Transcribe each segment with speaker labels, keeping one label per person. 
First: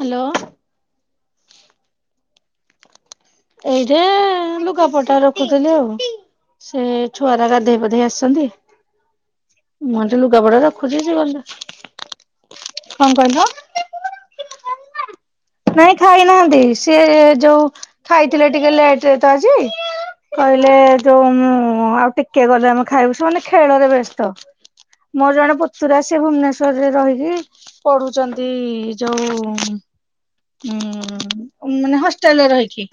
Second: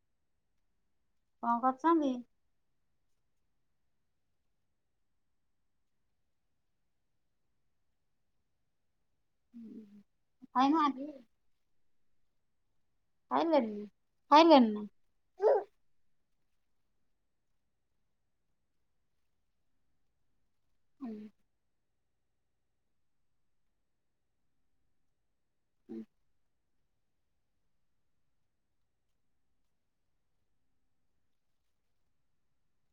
Speaker 1: Hello.
Speaker 2: କଣ କରୁଛନ୍ତି?
Speaker 1: ଏଇଠେ ଲୁଗାପଟା ରଖୁଥିଲି ଆଉ। ସେ ଛୁଆରା ଗାଧେଇ ପାଧେଇ ଆସିଛନ୍ତି। ମୁଁ ଏଠି ଲୁଗା ପଟା
Speaker 2: ଖାଇନା
Speaker 1: ରଖୁଛି ସେ ଗଲେ କଣ କହିଲ?
Speaker 2: ଖାଇଲେନି ଖାଇଲେନି ନା
Speaker 1: ନାଇଁ ଖାଇନାହାନ୍ତି ସିଏ ଯୋଉ ଖାଇଥିଲେ ଟିକେ ଲେଟରେ ତ ଆଜି। କହିଲେ ଯୋଉ ମୁଁ ଆଉ ଟିକେ ଟିକେ ଗଲେ ଆମେ ଖାଇବୁ ସେମାନେ ଖେଳରେ ବ୍ୟସ୍ତ ମୋର ଜଣେ ପୁତୁରା ଆସିବେ ଭୁବନେଶ୍ୱର ରହିକି ପଢୁଛନ୍ତି ଯୋଉ ହୁଁ ମାନେ ହଷ୍ଟେଲରେ ରହିକି।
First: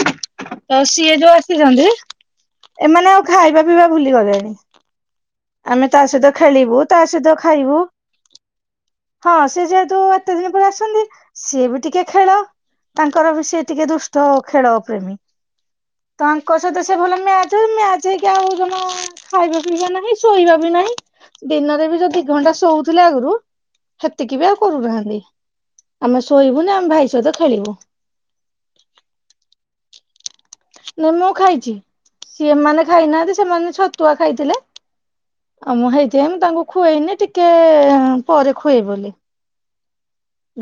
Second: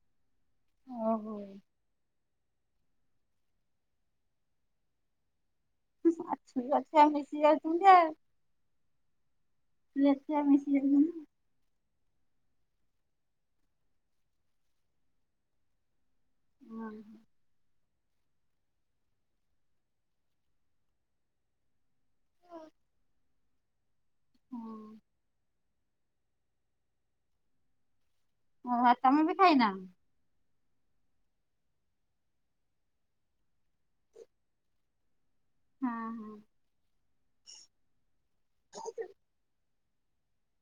Speaker 1: ତ ସିଏ ଯୋଉ
Speaker 2: ଓହୋ
Speaker 1: ଆସିଛନ୍ତି ଏମାନେ ଆଉ ଖାଇବା ପିଇବା ଭୁଲି ଗଲେଣି। ଆମେ ତା ସହିତ
Speaker 2: ଠିକ
Speaker 1: ଖେଳିବୁ
Speaker 2: ଅଛି
Speaker 1: ତା
Speaker 2: ଆଉ
Speaker 1: ସହିତ
Speaker 2: ମିଶି
Speaker 1: ଖାଇବୁ।
Speaker 2: ଯାଉଛନ୍ତି ଆଉ।
Speaker 1: ହଁ ସିଏ ଯେହେତୁ ଏତେ
Speaker 2: ଛୁଆ
Speaker 1: ଦିନ ପରେ
Speaker 2: ମିଶି
Speaker 1: ଆସିଛନ୍ତି।
Speaker 2: ଯାଉଛନ୍ତି।
Speaker 1: ସିଏ ବି ଟିକେ ଖେଳ ତାଙ୍କର ବି ସିଏ ଟିକେ ଦୁଷ୍ଟ ଖେଳ ପ୍ରେମୀ। ତାଙ୍କ ସହିତ ସେ ଭଲ ମ୍ୟାଚ ମ୍ୟାଚ ହେଇକି ଆଉ ଜଣ ଖାଇବା ପିଇବା ନାହିଁ। ଶୋଇବା ବି ନାହିଁ ଦିନରେ ବି ଦି ଘଣ୍ଟା ଶୋଉଥିଲେ ଆଗରୁ। ସେତିକି ବି ଆଉ
Speaker 2: ଓହୋ
Speaker 1: କରୁନାହାନ୍ତି ଆମେ ଶୋଇବୁନି ଆମେ ଭାଇ ସହିତ ଖେଳିବୁ।
Speaker 2: ଓହୋ ତମେ ବି ଖାଇନ।
Speaker 1: ନା ମୁଁ ଖାଇଛି ସେମାନେ ଖାଇନାହାନ୍ତି ସେମାନେ ଛତୁଆ ଖାଇଥିଲେ। ଆ ମୁଁ
Speaker 2: ହଁ
Speaker 1: ହେଇଥି ପାଇ
Speaker 2: ହଁ
Speaker 1: ମୁଁ ତାଙ୍କୁ ଖୁଆଇନି ଟିକେ ପରେ ଖୁଏବି ବୋଲି।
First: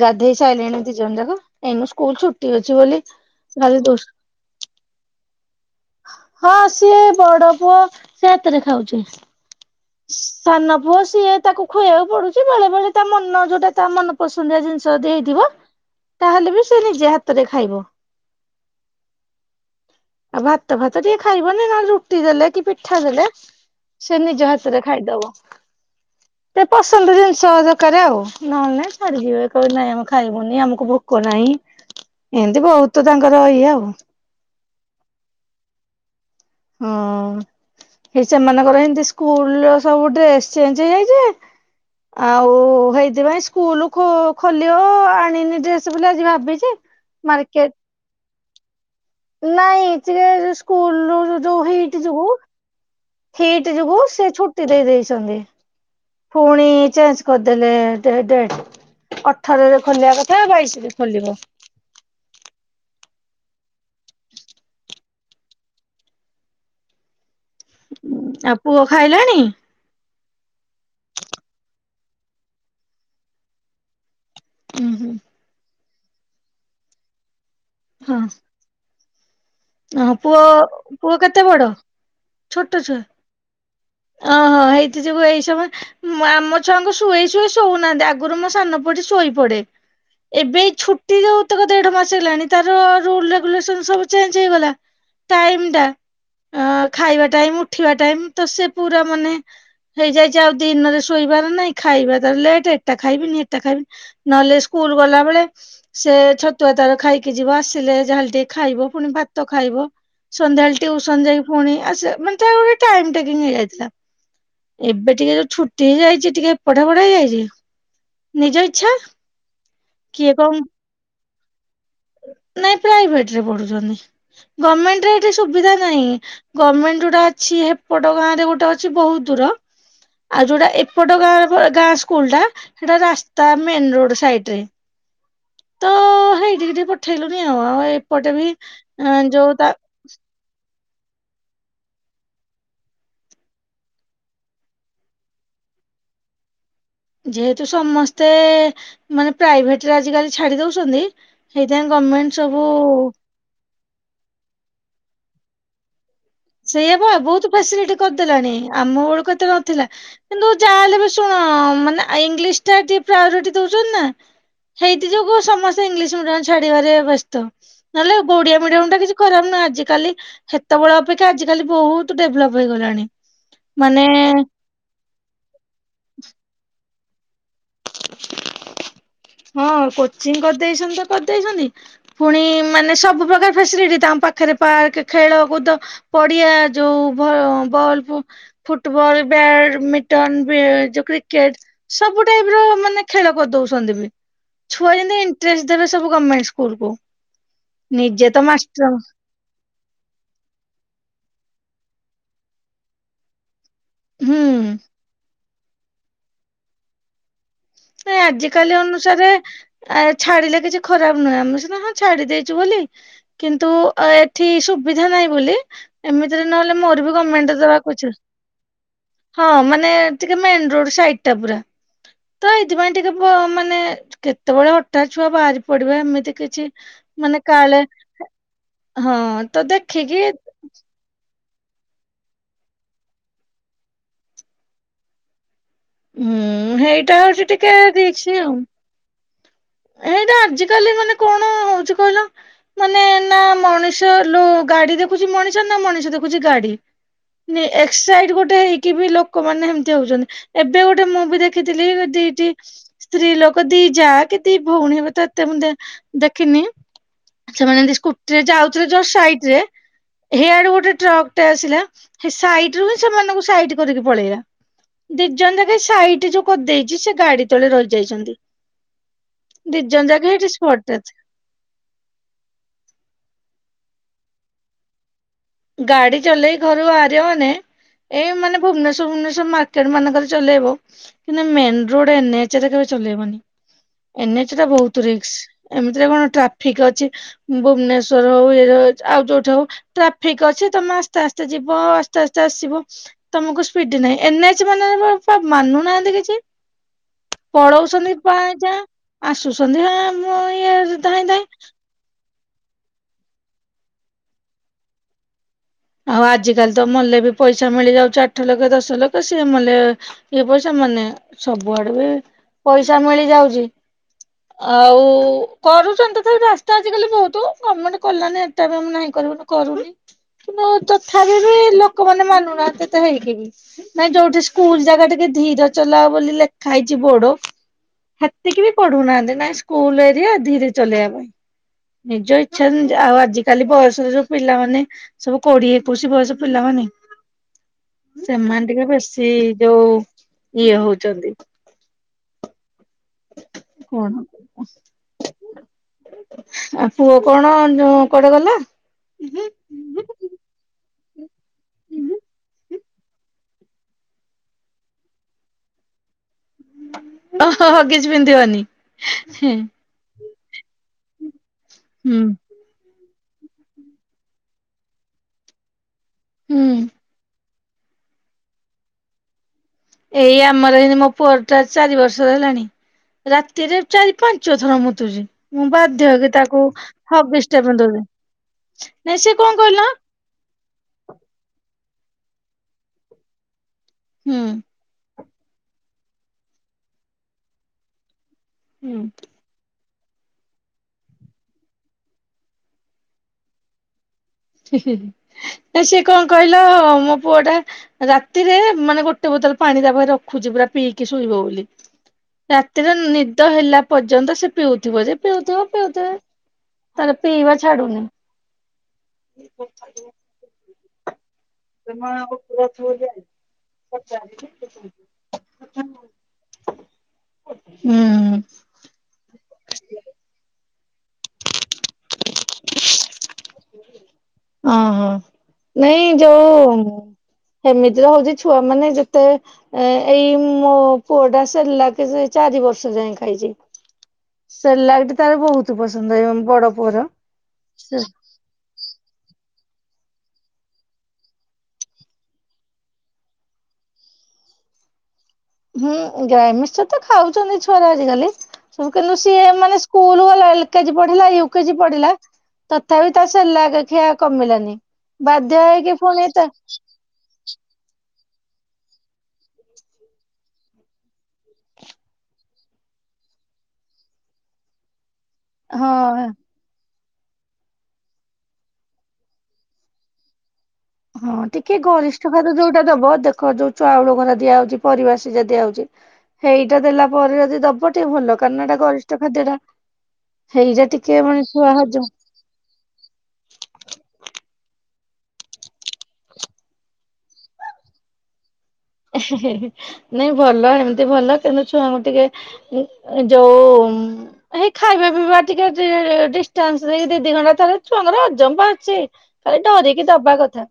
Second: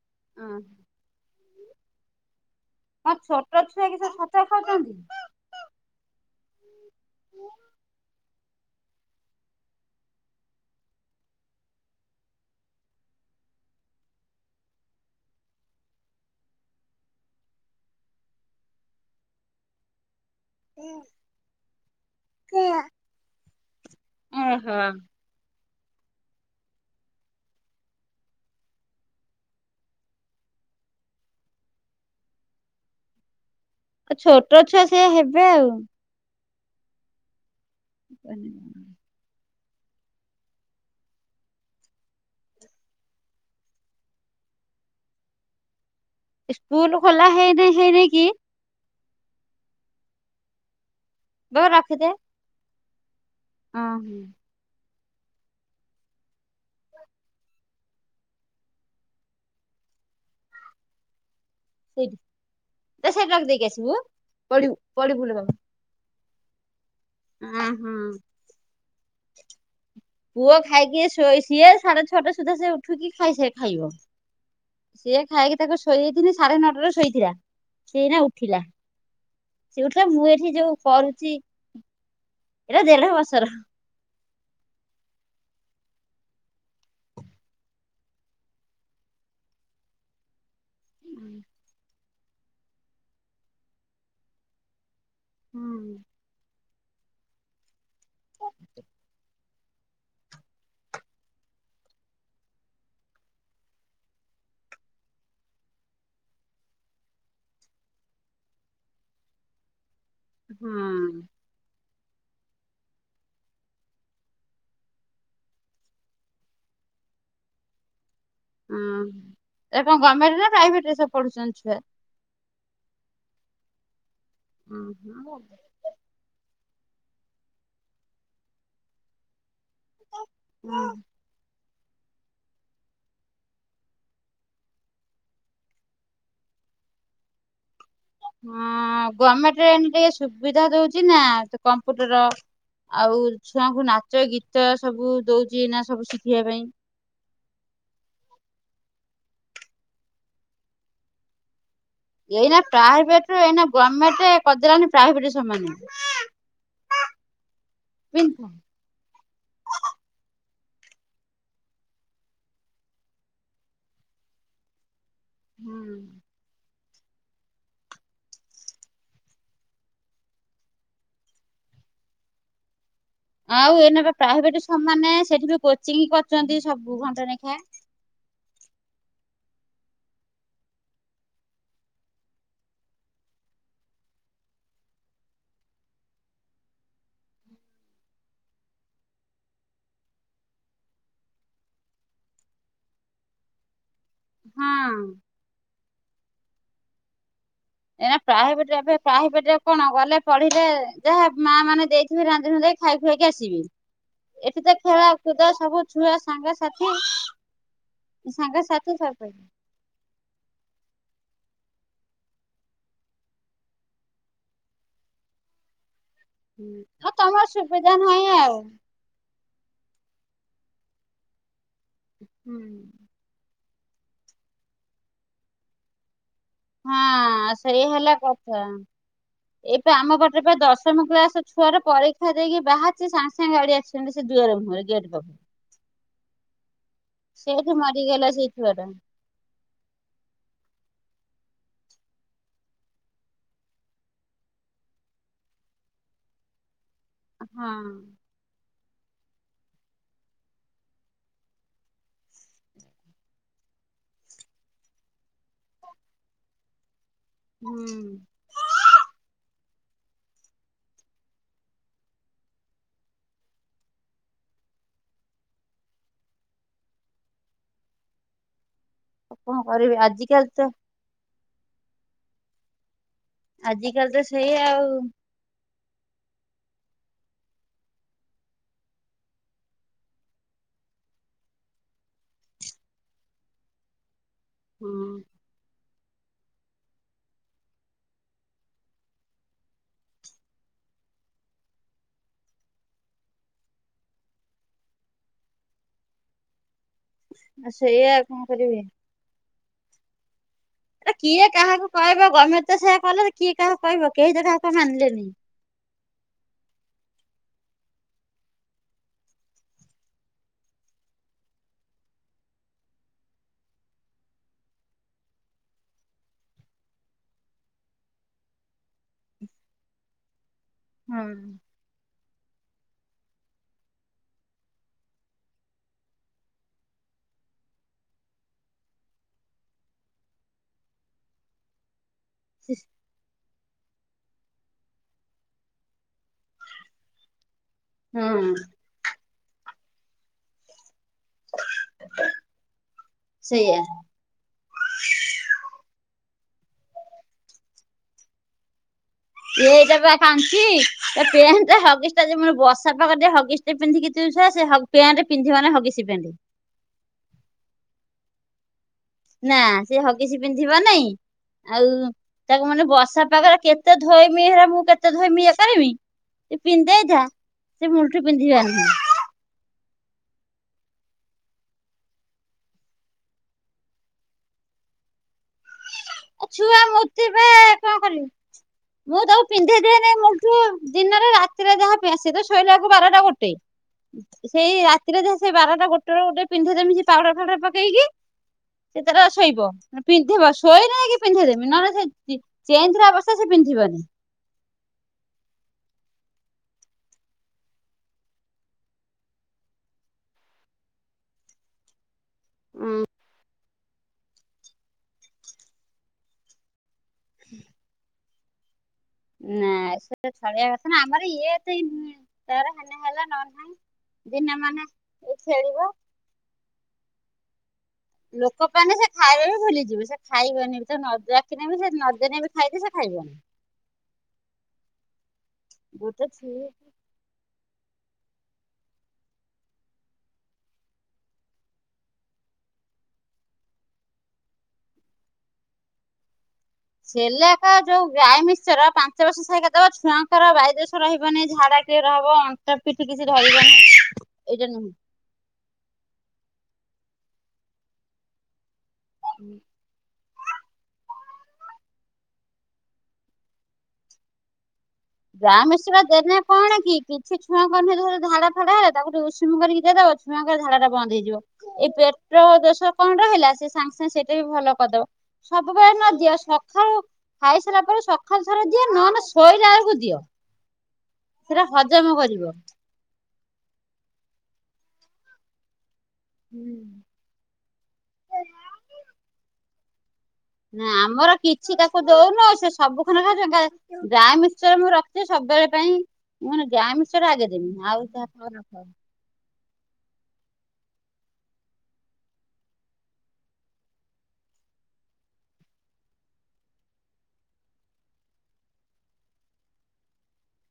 Speaker 1: ଗାଧେଇ
Speaker 2: ହଁ
Speaker 1: ସାଇିଲଣି ଦି ଜଣ ଯାକ ଏଇନୁ ସ୍କୁଲ ଛୁଟି ଅଛି ବୋଲି
Speaker 2: ହଁ ଛୋଟ
Speaker 1: ଖାଲି
Speaker 2: ଛୁଆ
Speaker 1: ଦୁଷ୍ଟ।
Speaker 2: [unintelligible]
Speaker 1: ହଁ ସିଏ ବଡ ପୁଅ ସିଏ ହାତରେ ଖାଉଛି। ସାନ ପୁଅ ସିଏ ତାକୁ ଖୁଆବାକୁ ପଡୁଛି ବେଳେବଳେ ତା ମନ ଯୋଉଟା ତା ମନ ପସନ୍ଦିଆ ଜିନିଷ ଯଦି ହେଇଥିବ ତାହେଲେ ବି ସେ ନିଜେ ହାତରେ ଖାଇବ।
Speaker 2: [unintelligible]
Speaker 1: ଆଉ ଭାତ ଭାତ ଟିକେ ଖାଇବନି ନହେଲେ ରୁଟି ଦେଲେ କି ପିଠା ଦେଲେ ସେ ନିଜ ହାତ
Speaker 2: ଓହୋ ଆଉ
Speaker 1: ଦବ।
Speaker 2: [unintelligible]
Speaker 1: ଏ ପସନ୍ଦ ଜିନିଷ ଦରକାର ଆଉ ନହେଲେ ନାଇଁ ଛାଡ଼ିଯିବେ କ ନାଇଁ ଆମେ ଖାଇବୁନି ଆମକୁ ଭୋକ ନାହିଁ। ଏମିତି ବହୁତ ତାଙ୍କର ଇଏ ଆଉ।
Speaker 2: ଛୋଟ ଛୁଆ ସେୟା ହେବେ ଆଉ।
Speaker 1: ହଁ ଏଇ ସେମାନଙ୍କର ଏମିତି ସ୍କୁଲର ସବୁ ଡ୍ରେସ ଚେଞ୍ଜ ହେଇଯାଇଛି। ଆଉ ହେଇଥିପାଇଁ ସ୍କୁଲ ଖୋଲିବ ଆଣିନି ଡ୍ରେସ ବୋଲି ଆଜି ଭାବ
Speaker 2: ସ୍କୁଲ ଖୋଲା ହେଇନେଇ ହେଇନେଇ କି
Speaker 1: ନାଇଁ ଟିକେ ସ୍କୁଲ ଯୋଉ
Speaker 2: ବାବା
Speaker 1: ହେଇଠି
Speaker 2: ରଖିଦେ
Speaker 1: ଯୋଗୁ ହିଟ୍ ଯୋଗୁ
Speaker 2: ଓହୋ
Speaker 1: ସେ ଛୁଟି ଦେଇ ଦେଇଛନ୍ତି। ପୁଣି ଚେଞ୍ଜ କରିଦେଲେ ଡେଟ୍। ଅଠରରେ ଖୋଲିବା କଥା ବାଇଶିରେ ଖୋଲିବ।
Speaker 2: ସେଇଟା ତ ସେଇଟାକୁ ଦେଇକି ଆସିବୁ ପଡିବୁ ପଡିବୁଲୋ ବାବା। ହଁ ହଁ।
Speaker 1: ଆଉ ପୁଅ ଖାଇଲାଣି
Speaker 2: ପୁଅ ଖାଇକି ଶୋଇ ସିଏ ସାଢେ ଛଅଟା ସୁଦ୍ଧା ସେ ଉଠିକି ଖାଇ ସରିଥାଇବ। ସିଏ ଖାଇକି ତାକୁ ଶୋଇଦେଇଥିଲି ସାଢେ ନଅଟାରେ ଶୋଇଥିଲା ସେ ଏଇନା ଉଠିଲା। ସିଏ ଉଠିଲା
Speaker 1: ଓହୋ
Speaker 2: ମୁଁ
Speaker 1: ପୁଅ
Speaker 2: ଏଠି ଯୋଉ
Speaker 1: ପୁଅ
Speaker 2: କରୁଛି
Speaker 1: କେତେ ବଡ
Speaker 2: ଏଇଟା
Speaker 1: ଛୋଟ ଛୁଆ।
Speaker 2: ଦେଢ ବର୍ଷର।
Speaker 1: ଓହୋ ହେଇଥି ଯୋଗୁ ଏଇ ସମୟ ଆମ ଛୁଆଙ୍କୁ ଶୁଏଇ ଶୁଏଇ ଶୋଉନାହାନ୍ତି ଆଗରୁ ମୋ ସାନ ପୁଅଟି ଶୋଇପଡେ। ଏବେ ଏଇ ଛୁଟି ଯୋଉତକ ଦେଢ ମାସ ହେଲାଣି ତାର ଯୋଉ ରୁଲ ରେଗୁଲେସନ ସବୁ ଚେଞ୍ଜ ଚେଗଲା ଟାଇମ ଟା।
Speaker 2: ହଁ
Speaker 1: ଅ ଖାଇବା ଟାଇମ ଉଠିବା ଟାଇମ ତ ସେ ପୁରା ମାନେ। ହେଇଯାଇଛି ଆଉ ଦିନରେ ଶୋଇବାର ନାହିଁ ଖାଇବା ଲେଟ୍ ଏଟା ଖାଇବିନି ହେଟା ଖାଇବିନି। ନହେଲେ ସ୍କୁଲ ଗଲାବେଳେ। ସେ ଛତୁଆ ତାର ଖାଇକି ଯିବ ଆସିଲେ ଯା ହେଲେ ଟିକେ ଖାଇବ ପୁଣି ଭା ତ ଖାଇବ ସନ୍ଧ୍ୟାବେଳେ
Speaker 2: ହଁ।
Speaker 1: ଟିଉସନ୍ ଯାଇକି ପୁଣି ଆସେ ମାନେ ତାର ଗୋଟେ ଟାଇମ ଟେକିଙ୍ଗ ହେଇଯାଇଥିଲା। ଏବେ ଟିକେ ଯୋଉ ଛୁଟି ହେଇଯାଇଛି ଟିକେ ପଢା ପଢି ରହିଯାଇଛି ନିଜ ଇଚ୍ଛା।
Speaker 2: ଏ କଣ
Speaker 1: କିଏ
Speaker 2: ଗମେଣ୍ଟ୍ ନା
Speaker 1: କଣ
Speaker 2: ପ୍ରାଇଭେଟ ରେ ସବୁ ପଢୁଛନ୍ତି ଛୁଆ।
Speaker 1: ନାଇଁ ପ୍ରାଇଭେଟରେ ପଢୁଛନ୍ତି ଗମେଣ୍ଟରେ ଏଠି ସୁବିଧା ନାହିଁ। ଗମେଣ୍ଟ ଯୋଉଟା ଅଛି ହେପଟ ଗାଁ ରେ ଗୋଟେ ଅଛି ବହୁତ ଦୂର। ଆଉ ଯୋଉଟା ଏପଟ ଗାଁ ଗାଁ ସ୍କୁଲ ଟା ସେଟା ରାସ୍ତା ମେନ୍ ରୋଡ୍ ସାଇଡ୍ ରେ। ତ ହେଇଠିକି ଟିକେ ପଠେଇଲୁନି ଆଉ ଆଉ ଏପଟେ ବି
Speaker 2: ହଁ
Speaker 1: ଯୋଉ
Speaker 2: ଗମେଣ୍ଟରେ
Speaker 1: ତା
Speaker 2: ଏଇନେ ଟିକେ ସୁବିଧା ଦଉଛି ନା ସେ କମ୍ପ୍ୟୁଟର। ଆଉ ଛୁଆଙ୍କୁ ନାଚ ଗୀତ ସବୁ ଦଉଛି ନା ସବୁ ଶିଖିବା ପାଇଁ।
Speaker 1: ଯେହେତୁ ସମସ୍ତେ ମାନେ ପ୍ରାଇଭେଟରେ ଆଜିକାଲି ଛାଡି ଦଉଛନ୍ତି। ସେଇଥିପାଇଁ ଗମେ
Speaker 2: ଏଇନା ପ୍ରାଇଭେଟ୍ ରୁ ଏଇ ଗମେଣ୍ଟ କରିଦେଲାନି ପ୍ରାଇଭେଟ ସମାନ।
Speaker 1: ସେଇଆ ବା ବହୁତ ଫେସିଲିଟି
Speaker 2: ହୁଁ।
Speaker 1: କରିଦେଲାଣି ଆମ ବେଳକୁ ଏତେ ନଥିଲା। କିନ୍ତୁ ଯାହା ହେଲେ ବି ଶୁଣ ମାନେ ଇଂଲିଶ ଟା ଟିକେ ପ୍ରାୟୋରିଟି ଦଉଛନ୍ତି ନା। ସେଇଥି ଯୋଗୁ ସମସ୍ତେ ଇଂଲିଶ ମିଡିୟମ ଛାଡିବାରେ ବ୍ୟସ୍ତ ନହେଲେ ଓଡିଆ ମିଡିୟମ ଟା କିଛି ଖରାପ ନୁହଁ ଆଜି କାଲି ସେତେବଳ। ଅପେକ୍ଷା ଆଜିିକାଲି ବହୁତ ଡେଭଲପ ହେଇଗଲାଣି।
Speaker 2: ଆଉ ଏଇନା ବା
Speaker 1: ମାନେ
Speaker 2: ପ୍ରାଇଭେଟ ସମାନେ ସେଠି ବି କୋଚିଂ କରିଛନ୍ତି ସବୁ ଘଣ୍ଟେ ଲେଖା। [inaudible]
Speaker 1: ହଁ କୋଚିଂ କରିଦେଇଛନ୍ତି ତ କରିଦେଇଛନ୍ତି। ପୁଣି ମାନେ ସବୁ ପ୍ରକାର ଫେସିଲିଟି ତମ ପାଖରେ ପାର୍କ ଖେଳ କୁଦ। ପଡିଆ ଯୋଉ ଭ ବଲ। ଫୁଟୁବଲ ବ୍ୟାଡମିଟନ ଯୋଉ କ୍ରିକେଟ ସବୁ ଟାଇପର। ମାନେ ଖେଳ କରିଦଉଛନ୍ତି ଛୁଆ
Speaker 2: ହଁ।
Speaker 1: ଯେମିତି ଇଣ୍ଟ୍ରେଷ୍ଟ ଦେବେ ସବୁ ଗମେଣ୍ଟ ସ୍କୁଲକୁ।
Speaker 2: ଏ ନା ପ୍ରାଇଭେଟରେ ଏବେ ପ୍ରାଇଭେଟରେ କଣ ଗଲେ ପଢିଲେ ଯାହା ମା ମାନେ ଦେଇଥିବେ ରାନ୍ଧି ରୁନ୍ଧାକି ଖାଇ ଖୁଇକି ଆସିବେ।
Speaker 1: ହୁଁ
Speaker 2: ଏଠି ତ ଖେଳ କୁଦ ସବୁ ଛୁଆ ସାଙ୍ଗସାଥି।
Speaker 1: ନାଇଁ ଆଜି କାଲି
Speaker 2: ସାଙ୍ଗସାଥି ସବୁ
Speaker 1: ଅନୁସାରେ
Speaker 2: ପାଇବେ।
Speaker 1: ଆ ଛାଡିଲେ କିଛି ଖରାପ ନୁହେଁ ଆମେ ସିନା ହଁ ଛାଡି ଦେଇେଇଛୁ ବୋଲି। କିନ୍ତୁ ଏଠି ସୁବିଧା ନାହିଁ ବୋଲି। ଏମିତିରେ ନହେଲେ
Speaker 2: ହୁଁ।
Speaker 1: ମୋର
Speaker 2: ଆଉ
Speaker 1: ବି
Speaker 2: ତମର
Speaker 1: ଗଣମେଣ୍ଟରେ
Speaker 2: ସୁବିଧା
Speaker 1: ଦେବାକୁ ଇଛା।
Speaker 2: ନାହିଁ ଆଉ।
Speaker 1: ହଁ ମାନେ ଟିକେ ମେନ ରୋଡ ସାଇଟ ଟା ପୁରା। ତ
Speaker 2: ହୁଁ।
Speaker 1: ଏଇଥିପାଇଁ ଟିକେ ମାନେ କେତେବେଳେ ହଠାତ୍ ଛୁଆ ବାହାରି ପଡିବ ଏମିତି କିଛି। ମାନେ
Speaker 2: ହଁ
Speaker 1: କାଳେ
Speaker 2: ସେଇ ହେଲା କଥା।
Speaker 1: ହଁ ତ ଦେଖିକି
Speaker 2: ପ୍ରଥମ କ୍ଲାସ ଛୁଆ ର ପରୀକ୍ଷା ଦେଇକି ବାହାରି ସାଙ୍ଗେ ସାଙ୍ଗେ ଗାଡି ଆସି ସେ ଦୁଆର ମୁହଁରେ ଗେଟ ପାଖରେ
Speaker 1: ହୁଁ ହେଇଟା ହଉଛି
Speaker 2: ସେଇଠି
Speaker 1: ଟିକେ
Speaker 2: ମରିଗଲା
Speaker 1: ରିସ୍କ୍
Speaker 2: ସେଇ
Speaker 1: ଆଉ।
Speaker 2: ଛୁଆଟା
Speaker 1: ହେଇଟା ଆଜିକାଲି ମାନେ କଣ ହଉଛି କହିଲ? ମାନେ ନା ମଣିଷ ଲ ଗାଡି ଦେଖୁଛି ମଣିଷ ନା ମଣିଷ ଦେଖୁଛି ଗାଡି। ଜେ
Speaker 2: ହଁ
Speaker 1: ଏକ୍ସ ସାଇଡ୍ ଗୋଟେ ହେଇ କି ବି ଲୋକମାନେ ଏମତି ହଉଛନ୍ତି ଏବେ ଗୋଟେ ମୁଁଭି ଦେଖିଥିଲି ଯଦି ଟି ସ୍ତ୍ରୀ ଲୋକ ଦିଇ ଯା କେ ଦି ଭଉଣୀ ଏବେ ତ ଏତେ ମୁନ୍ଦେ ଦେଖିନି ସେମାନେ ଏମିତି
Speaker 2: ହୁଁ।
Speaker 1: ସ୍କୁଟିରେ ଯାଉ ଥରେ ଯଷ୍ଟ୍ ଆଇଯେ ହିଆଡେ ଗୋଟେ ଟ୍ରକ ଟା ଆସିଲା ସେ ସାଇଟ୍ ରୁ ବି ସେମାନଙ୍କୁ ସାଇଟ୍ କରିକି ପଳେଇଲା। ଦିଇ ଜଣ ଯାକ ସାଇଟ୍ ଯୋଉ କରିଦେଇଛି ସେ ଗାଡି ତଳେ ରହିଯାଇଛନ୍ତି।
Speaker 2: ଆଉ କଣ
Speaker 1: ଦିଇ
Speaker 2: କରିବି
Speaker 1: ଜଣ ଜାକ
Speaker 2: ଆଜିକାଲି
Speaker 1: ହେଇଠି
Speaker 2: ତ
Speaker 1: ସ୍ପଟ୍ ଡେଥ।
Speaker 2: ଆଜିକାଲି ତ ସେଇଆ ଆଉ।
Speaker 1: ଗାଡି ଚଲେଇ ଘରୁ ବାହାରିବ ମାନେ ଏଇ ମାନେ ଭୁବନେଶ୍ୱର୍ ଫୁବନେଶ୍ଵର ମାର୍କେଟ ମାନଙ୍କରେ ଚଲେଇବ। କିନ୍ତୁ ମେନ୍ ରୋଡ୍ ଏନେ ଏଚରେ କେବେ ଚଲେଇବନି ଏନ ଏଚରେ ବହୁତ୍
Speaker 2: ହୁଁ।
Speaker 1: ରିକ୍ସ। ଏମିତିରେ କଣ ଟ୍ରାଫିକ୍ ଅଛି ଭୁବନେସ୍ୱର ହଉ ଏରୋ ଆଉ ଯୋଉଠି ହଉ ଟ୍ରାଫିକ୍ ଅଛି ତମେ ଆସ୍ତେ ଆସ୍ତେ ଯିବ ଆସ୍ତେ ଆସ୍ତେ ଆସିବ। ତମକୁ ସ୍ପିଡ ନାହିଁ ଏନଏଚ ମାନଙ୍କରେ ପା ମାନୁ ନାହାନ୍ତି କିଛି।
Speaker 2: ଆଉ ସେଇଆ
Speaker 1: ପଳଉଛନ୍ତି
Speaker 2: ଆଉ
Speaker 1: ପା
Speaker 2: କଣ
Speaker 1: ଯା
Speaker 2: କରିବି।
Speaker 1: ଆସୁଛନ୍ତି ହ ମୁଁ ଇଏ
Speaker 2: ଏ
Speaker 1: ଧାଇଁ ଧାଇଁ
Speaker 2: କିଏ କାହାକୁ କହିବ ଗମେଣ୍ଟ୍ ତ ସେୟଆ କଲେ କିଏ କାହାକୁ କହିବ କେହି ତ କାହା କଥା ମାନିଲେନି।
Speaker 1: ଆଉ ଆଜିକାଲି ତ ମଲେ ବି ପଇସା ମିଳିଯାଉଛି ଆଠ ଲକ୍ଷ ଦଶ ଲକ୍ଷ ସିଏ ମଲେ ଇଏ ପଇସା ମାନେ ସବୁଆଡେ ବି ପଇସା ମିଳି ଯାଉଛି। ଆଉ କରୁଛନ୍ତି ତ ତଥାପି ରାସ୍ତା ଆଜିିକାଲି ବହୁତ୍ ଗମେଣ୍ଟ କଲାନି ଏଟା ବି ଆମେ ନାହିଁ କରିବୁନୁ। କରୁନି। ତ
Speaker 2: ହଁ
Speaker 1: ତଥାପି ବି ଲୋକମାନେ ମାନୁନାହାନ୍ତି ଏତ ହେଇକି ବି। ନାଇଁ ଯୋଉଠି ସ୍କୁଲ୍ ଜାଗା ଟିକେ ଧୀର ଚଲାଅ ବୋଲି ଲେଖା ହେଇଛି ବୋଡ୍ ସେତିକି ବି ପଢୁନାହାନ୍ତି ନାଇ ସ୍କୁଲ ଏରିଆ ଧିରେ ଚଲେଇବା ପାଇଁ ନିଜ ଇ ସେ ଜନ ଆଉ ଆଜିିକାଲି ବୟସରେ ଯୋଉ ପିଲାମାନେ ସବୁ କୋଡିଏ ଏକୋଇଶି ବୟସ ପିଲାମାନେ
Speaker 2: ହଁ
Speaker 1: ସେମାନେ ଟିକେ ବେଶୀ ହିଁ ଯୋଉ ଇଏ ହଉଛନ୍ତି।
Speaker 2: ସେଇଆ [unintelligible]
Speaker 1: କଣ ପୁଅ କଣ ଯୋଉ କୁଆଡେ ଗଲା [unintelligible]
Speaker 2: ଏ ଏଇଟା ପା କାନ୍ଦୁଛି ଏ ପେଣ୍ଟ ହଗିସ୍ ଟା ଯେ ମୁଁ ବସ୍ ଛାପା ବାଟେ ହଗିସ୍ ଟେ ପିନ୍ଧିକି ଯୋଉ ଛୁଆ ସେ ହ ପେଣ୍ଟ ପିନ୍ଧିବନି ହଗିସ୍ ପେଣ୍ଟ
Speaker 1: ଓହୋ ହ କିଛି ପିନ୍ଧି [unintelligible]
Speaker 2: ନା ସେ ହଗିସ୍ ପିନ୍ଧିବ ନେଇଁ ଆଉ ତାକୁ ମାନେ ବର୍ଷା ପାାଗରେ କେତେ ଧୋଇମି଼ ହେଗୁରା ମୁଁ କେତେ ଧୋଇମି଼ ଇଏ କରିବି। ସେ
Speaker 1: ହୁଁ।
Speaker 2: ପିନ୍ଧି ଦେଇଥା ସେ ମୁଲୁରୁ ପିନ୍ଧି ଜାଣିନି।
Speaker 1: ଏଇ ଆମର ଏ ମୋ ପୁଅର ଟା ଚାରି ବର୍ଷର ହେଲାଣି। ରାତିରେ ଚାରି ପାଞ୍ଚଥର ମତୁଛି। ମୁଁ ବାଧ୍ୟ ହେଇକି
Speaker 2: ଆଉ
Speaker 1: ତାକୁ
Speaker 2: ଛୁଆ ମୂର୍ତ୍ତି ବେ
Speaker 1: ହଗିସ୍ ଟେ
Speaker 2: କଣ
Speaker 1: ପିନ୍ଧଉନି
Speaker 2: କରିବି
Speaker 1: ନାଇ ସିଏ
Speaker 2: ତାକୁ
Speaker 1: କଣ
Speaker 2: ପିନ୍ଧେଇ
Speaker 1: କହିଲ।
Speaker 2: ଦିଏନି ମୁଁ ମୁଲଠୁ ଦିନରେ ରାତିରେ ଯାହା ଫେସ ସେତ ଶୋଇଲାକୁ ବାରଟା ଗୋଟେ
Speaker 1: ହୁଁ
Speaker 2: ସେଇ ରା ରାତିରେ ଯାହା ସେ ବାରଟା ଗୋଟେ ବେଳକୁ ଗୋଟେ ପିନ୍ଧେଇ ଦେବି ସେ ପାଉଡର ଫାଉଡର ପକେଇକି
Speaker 1: ହୁଁ
Speaker 2: ସେ ତାର ଶୋଇବ। ପିନ୍ଧିବ ଶୋଇ ରହିକି ପିନ୍ଧେଇ ଦେବି ନହେଲେ ସେ ଚେ -ଚେଉଁ ଥିବା ଅବସ୍ଥା ରେ ସେ ପିନ୍ଧିବନି।
Speaker 1: [unintelligible] ନା ସିଏ କଣ କହିଲ ହ ମୋ ପୁଅ ଟା ରାତିରେ ମାନେ ଗୋଟେ ବୋତଲ ପାଣି ତା ପାଖରେ ରଖୁଛି ପୁରା ପିଇକି ଶୋଇବ ବୋଲି। ରାତିରେ ନିଦ ହେଲା ପର୍ଯ୍ୟନ୍ତ ସେ ପିଉଥିବ ଯେ ପିଉଥିବ ପିଉଥିବ। ତାର ପିଇବା ଛାଡୁନି।
Speaker 2: ନା ସେଟା ଛାଡିବା କଥା ନା ଆମର ଇଏ ଏତେ ତାର ହେନେ ହେଲା ନହେନେ ନାହିଁ ଦିନେ ମାନେ ଏ ଖେଳିବ
Speaker 1: [inaudible] ହୁଁ।
Speaker 2: ମାନେ ସେ ଖାଇବା ବି ଭୁଲିଯିବେ ସେ ଖାଇବନି ସେ ନ ଡାକିନେ ବି ସେ ନ ଦେନେ ବି ଖାଇତେ ସେ ଖାଇବନି।
Speaker 1: ଅଁ ହଁ ନାଇଁ
Speaker 2: ଗୋଟେ ଛୁ
Speaker 1: ଯୋଉ ହେମିତିରେ ହଉଚି ଛୁଆ ମାନେ ଯେତେ ଏ ଏଇ ମୋ ପୁଅ ଟା ସେରଲାକ ସେ ଚାରି ବର୍ଷ ଯାଏ ଖାଇଚି। ସେରଲାକ୍ ଟି ତାର ବହୁତ ପସନ୍ଦ ହେଇ ବଡ ପୁଅର।
Speaker 2: ସେଲାକ୍
Speaker 1: ସେ
Speaker 2: ଯୋଉ ଗାଈ ମି ସେରା ପାଞ୍ଚ ବର୍ଷ ସାଇକା ଦବ ଛୁଆଙ୍କର ବାୟୁଦୋଷ ରହିବନି ଝାଡା କ୍ଲିୟର ହବ। ଟା ପିଠି କିଛି ଧରିବନି ଏଇଟା ନୁହେଁ।
Speaker 1: ହୁଁ ଗାଇ ମିକ୍ସଚର ତ ଖାଉଛନ୍ତି ଛୁଆରା ଆଜିକାଲି। ସବୁ କିନ୍ତୁ ସିଏ ମାନେ ସ୍କୁଲ ଗଲା କେଜି ପଢିଲା ୟୁ କେଜି ପଢିଲା ତଥାପି ତା ସରେଲାକ ଖିଆ କମିଲାନି। ବାଧ୍ୟ ହେଇକି
Speaker 2: ଗ୍ରାମେଶଚର
Speaker 1: ପୁଣି
Speaker 2: ଦେନେ
Speaker 1: ତା
Speaker 2: କଣ କି କି ସେ ଛୁଆଙ୍କ ନୁହେଁ ଝାଡ଼ା ଫାଡ଼ା ହେଲା ତାକୁ ଉଷୁମ କରିକି ଦେଇଦବ ଛୁଆଙ୍କ ଝାଡ଼ାଟା ବନ୍ଦ ହେଇଯିବ। ଏ ପେଟ ଦୋଷ କଣ ରହିଲା ସେ ସାଙ୍ଗେ ସାଙ୍ଗେ ସେଇଟା ବି ଭଲ କରିଦବ।
Speaker 1: ହଁ
Speaker 2: ସବୁବେଳେ ନ ଦିଅ ସକାଳୁ ଖାଇସାରିଲା ପରେ ସକାଳୁ ଥର ଦିଅ ନନେ ଶୋଇଲା ବେଳକୁ ଦିଅ।
Speaker 1: ହଁ
Speaker 2: ସେଟା
Speaker 1: ଟିକେ
Speaker 2: ହଜମ
Speaker 1: ଗରିଷ୍ଠ
Speaker 2: କରିବ।
Speaker 1: ଖାଦ୍ୟ ଯୋଉଟା ଦବ ଦେଖ ଯୋଉ ଚାଉଳ ଘୋର ଦିଆହଉଚି ପରିବା ସିଜା ଦିଆହଉଚି। ହେଇଟା ଦେଲା ପରେ ଯଦି ଦବ ଟିକେ ଭଲ କାରଣ ଏଟା ଗରିଷ୍ଠ ଖାଦ୍ୟ ଟା। ହେଇଟା
Speaker 2: ନା
Speaker 1: ଟିକେ
Speaker 2: ଆମର
Speaker 1: ମାନେ ଛୁଆ
Speaker 2: କିଛି ତାକୁ
Speaker 1: ହଜମ
Speaker 2: ଦଉନୁ ସେ ସବୁ ଖନ ଖାଉ ଗାଈ ମିକ୍ସଚର ମୁଁ ରଖିଚି ସବୁବେଳେ ପାଇଁ ମୁଁ ଗାଈ ମିକ୍ସଚର ଆଗେଦେବି ଆଉ ଯାହା ଖ ଖ
Speaker 1: ହେ ହେ ନାଇଁ ଭଲ ଏମିତି ଭଲ କିନ୍ତୁ ଛୁଆଙ୍କୁ ଟିକେ ଯୋଉ ଏଇ ଖାଇବା ପିଇବା ଟିକେ ଡିଷ୍ଟାନ୍ସ ଦେଇ ଦି ଦି ଘଣ୍ଟା ଥରେ ଛୁଆଙ୍କର ହଜମ ପା ଅଛି। ଖାଲି ଡରିକି ଦବା କଥା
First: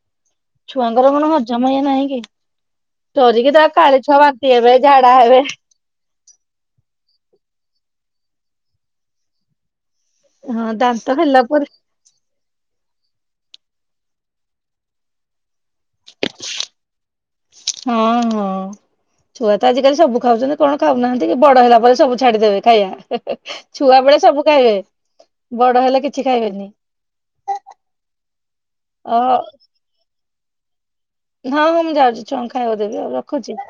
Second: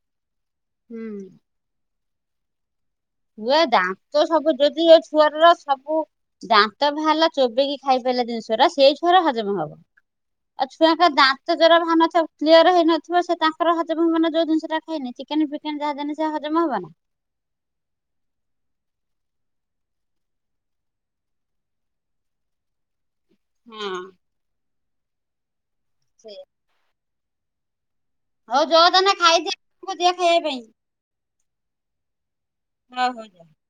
Speaker 1: ଛୁଆଙ୍କର
Speaker 2: ହୁଁ।
Speaker 1: କଣ ହଜମ ଇଏ ନାହିଁ କି। ଡରିକି
Speaker 2: ହୁଏ
Speaker 1: ତା କାଳେ ଛୁଆ
Speaker 2: ଦାନ୍ତ
Speaker 1: ବାନ୍ତି
Speaker 2: ସବୁ
Speaker 1: ହେବେ
Speaker 2: ଯଦି
Speaker 1: ଝାଡା ହେବେ
Speaker 2: ଛୁଆରର ସବୁ ଦାନ୍ତ ବାହାରିଲା ଚୋବେଇକି ଖାଇ ପାରିଲା ଜିନିଷରା ସେଇ ଛୁଆର ହଜମ ହବ।
Speaker 1: ହଁ
Speaker 2: ଆଉ ଛୁଆଙ୍କ
Speaker 1: ହେଲା
Speaker 2: ଦାନ୍ତ
Speaker 1: ପରେ
Speaker 2: ଜୋରା ବାହାରନଥିବ। କ୍ଲିୟର ହେଇନଥିବ ସେ ତାଙ୍କର ହଜମ ହବ ନା ଯୋଉ ଜିନିଷ ଟା ଖାଇନେ ଚିକେନ ଫିକେନ ଯାହାଦେଲେ ସେ ହଜମ ହବ ନା।
Speaker 1: ହଁ ହଁ। ଛୁଆ ତ ଆଜିକାଲି ସବୁ ଖାଉଛନ୍ତି କଣ ଖାଉନାହାନ୍ତି କି ବଡ ହେଲା ପରେ ସବୁ ଛାଡିଦେବେ ଖାଇବା। ଛୁଆ
Speaker 2: ହଁ
Speaker 1: ବେଳେ ସବୁ ଖାଇବେ ବଡ ହେଲେ କିଛି
Speaker 2: ସେଇଆ।
Speaker 1: ଖାଇବେନି।
Speaker 2: ହଉ ଯ ତାନେ
Speaker 1: ଅ
Speaker 2: ଖାଇଦିଅ ଦିଅ ଖାଇବା ପାଇଁ।
Speaker 1: ହଁ ହଁ ମୁଁ ଯାଉଚି ଛୁଆଙ୍କୁ ଖାଇବାକୁ ଦେବି
Speaker 2: ହଉ
Speaker 1: ଆଉ
Speaker 2: ହଉ ଯା।
Speaker 1: ରଖୁଚି।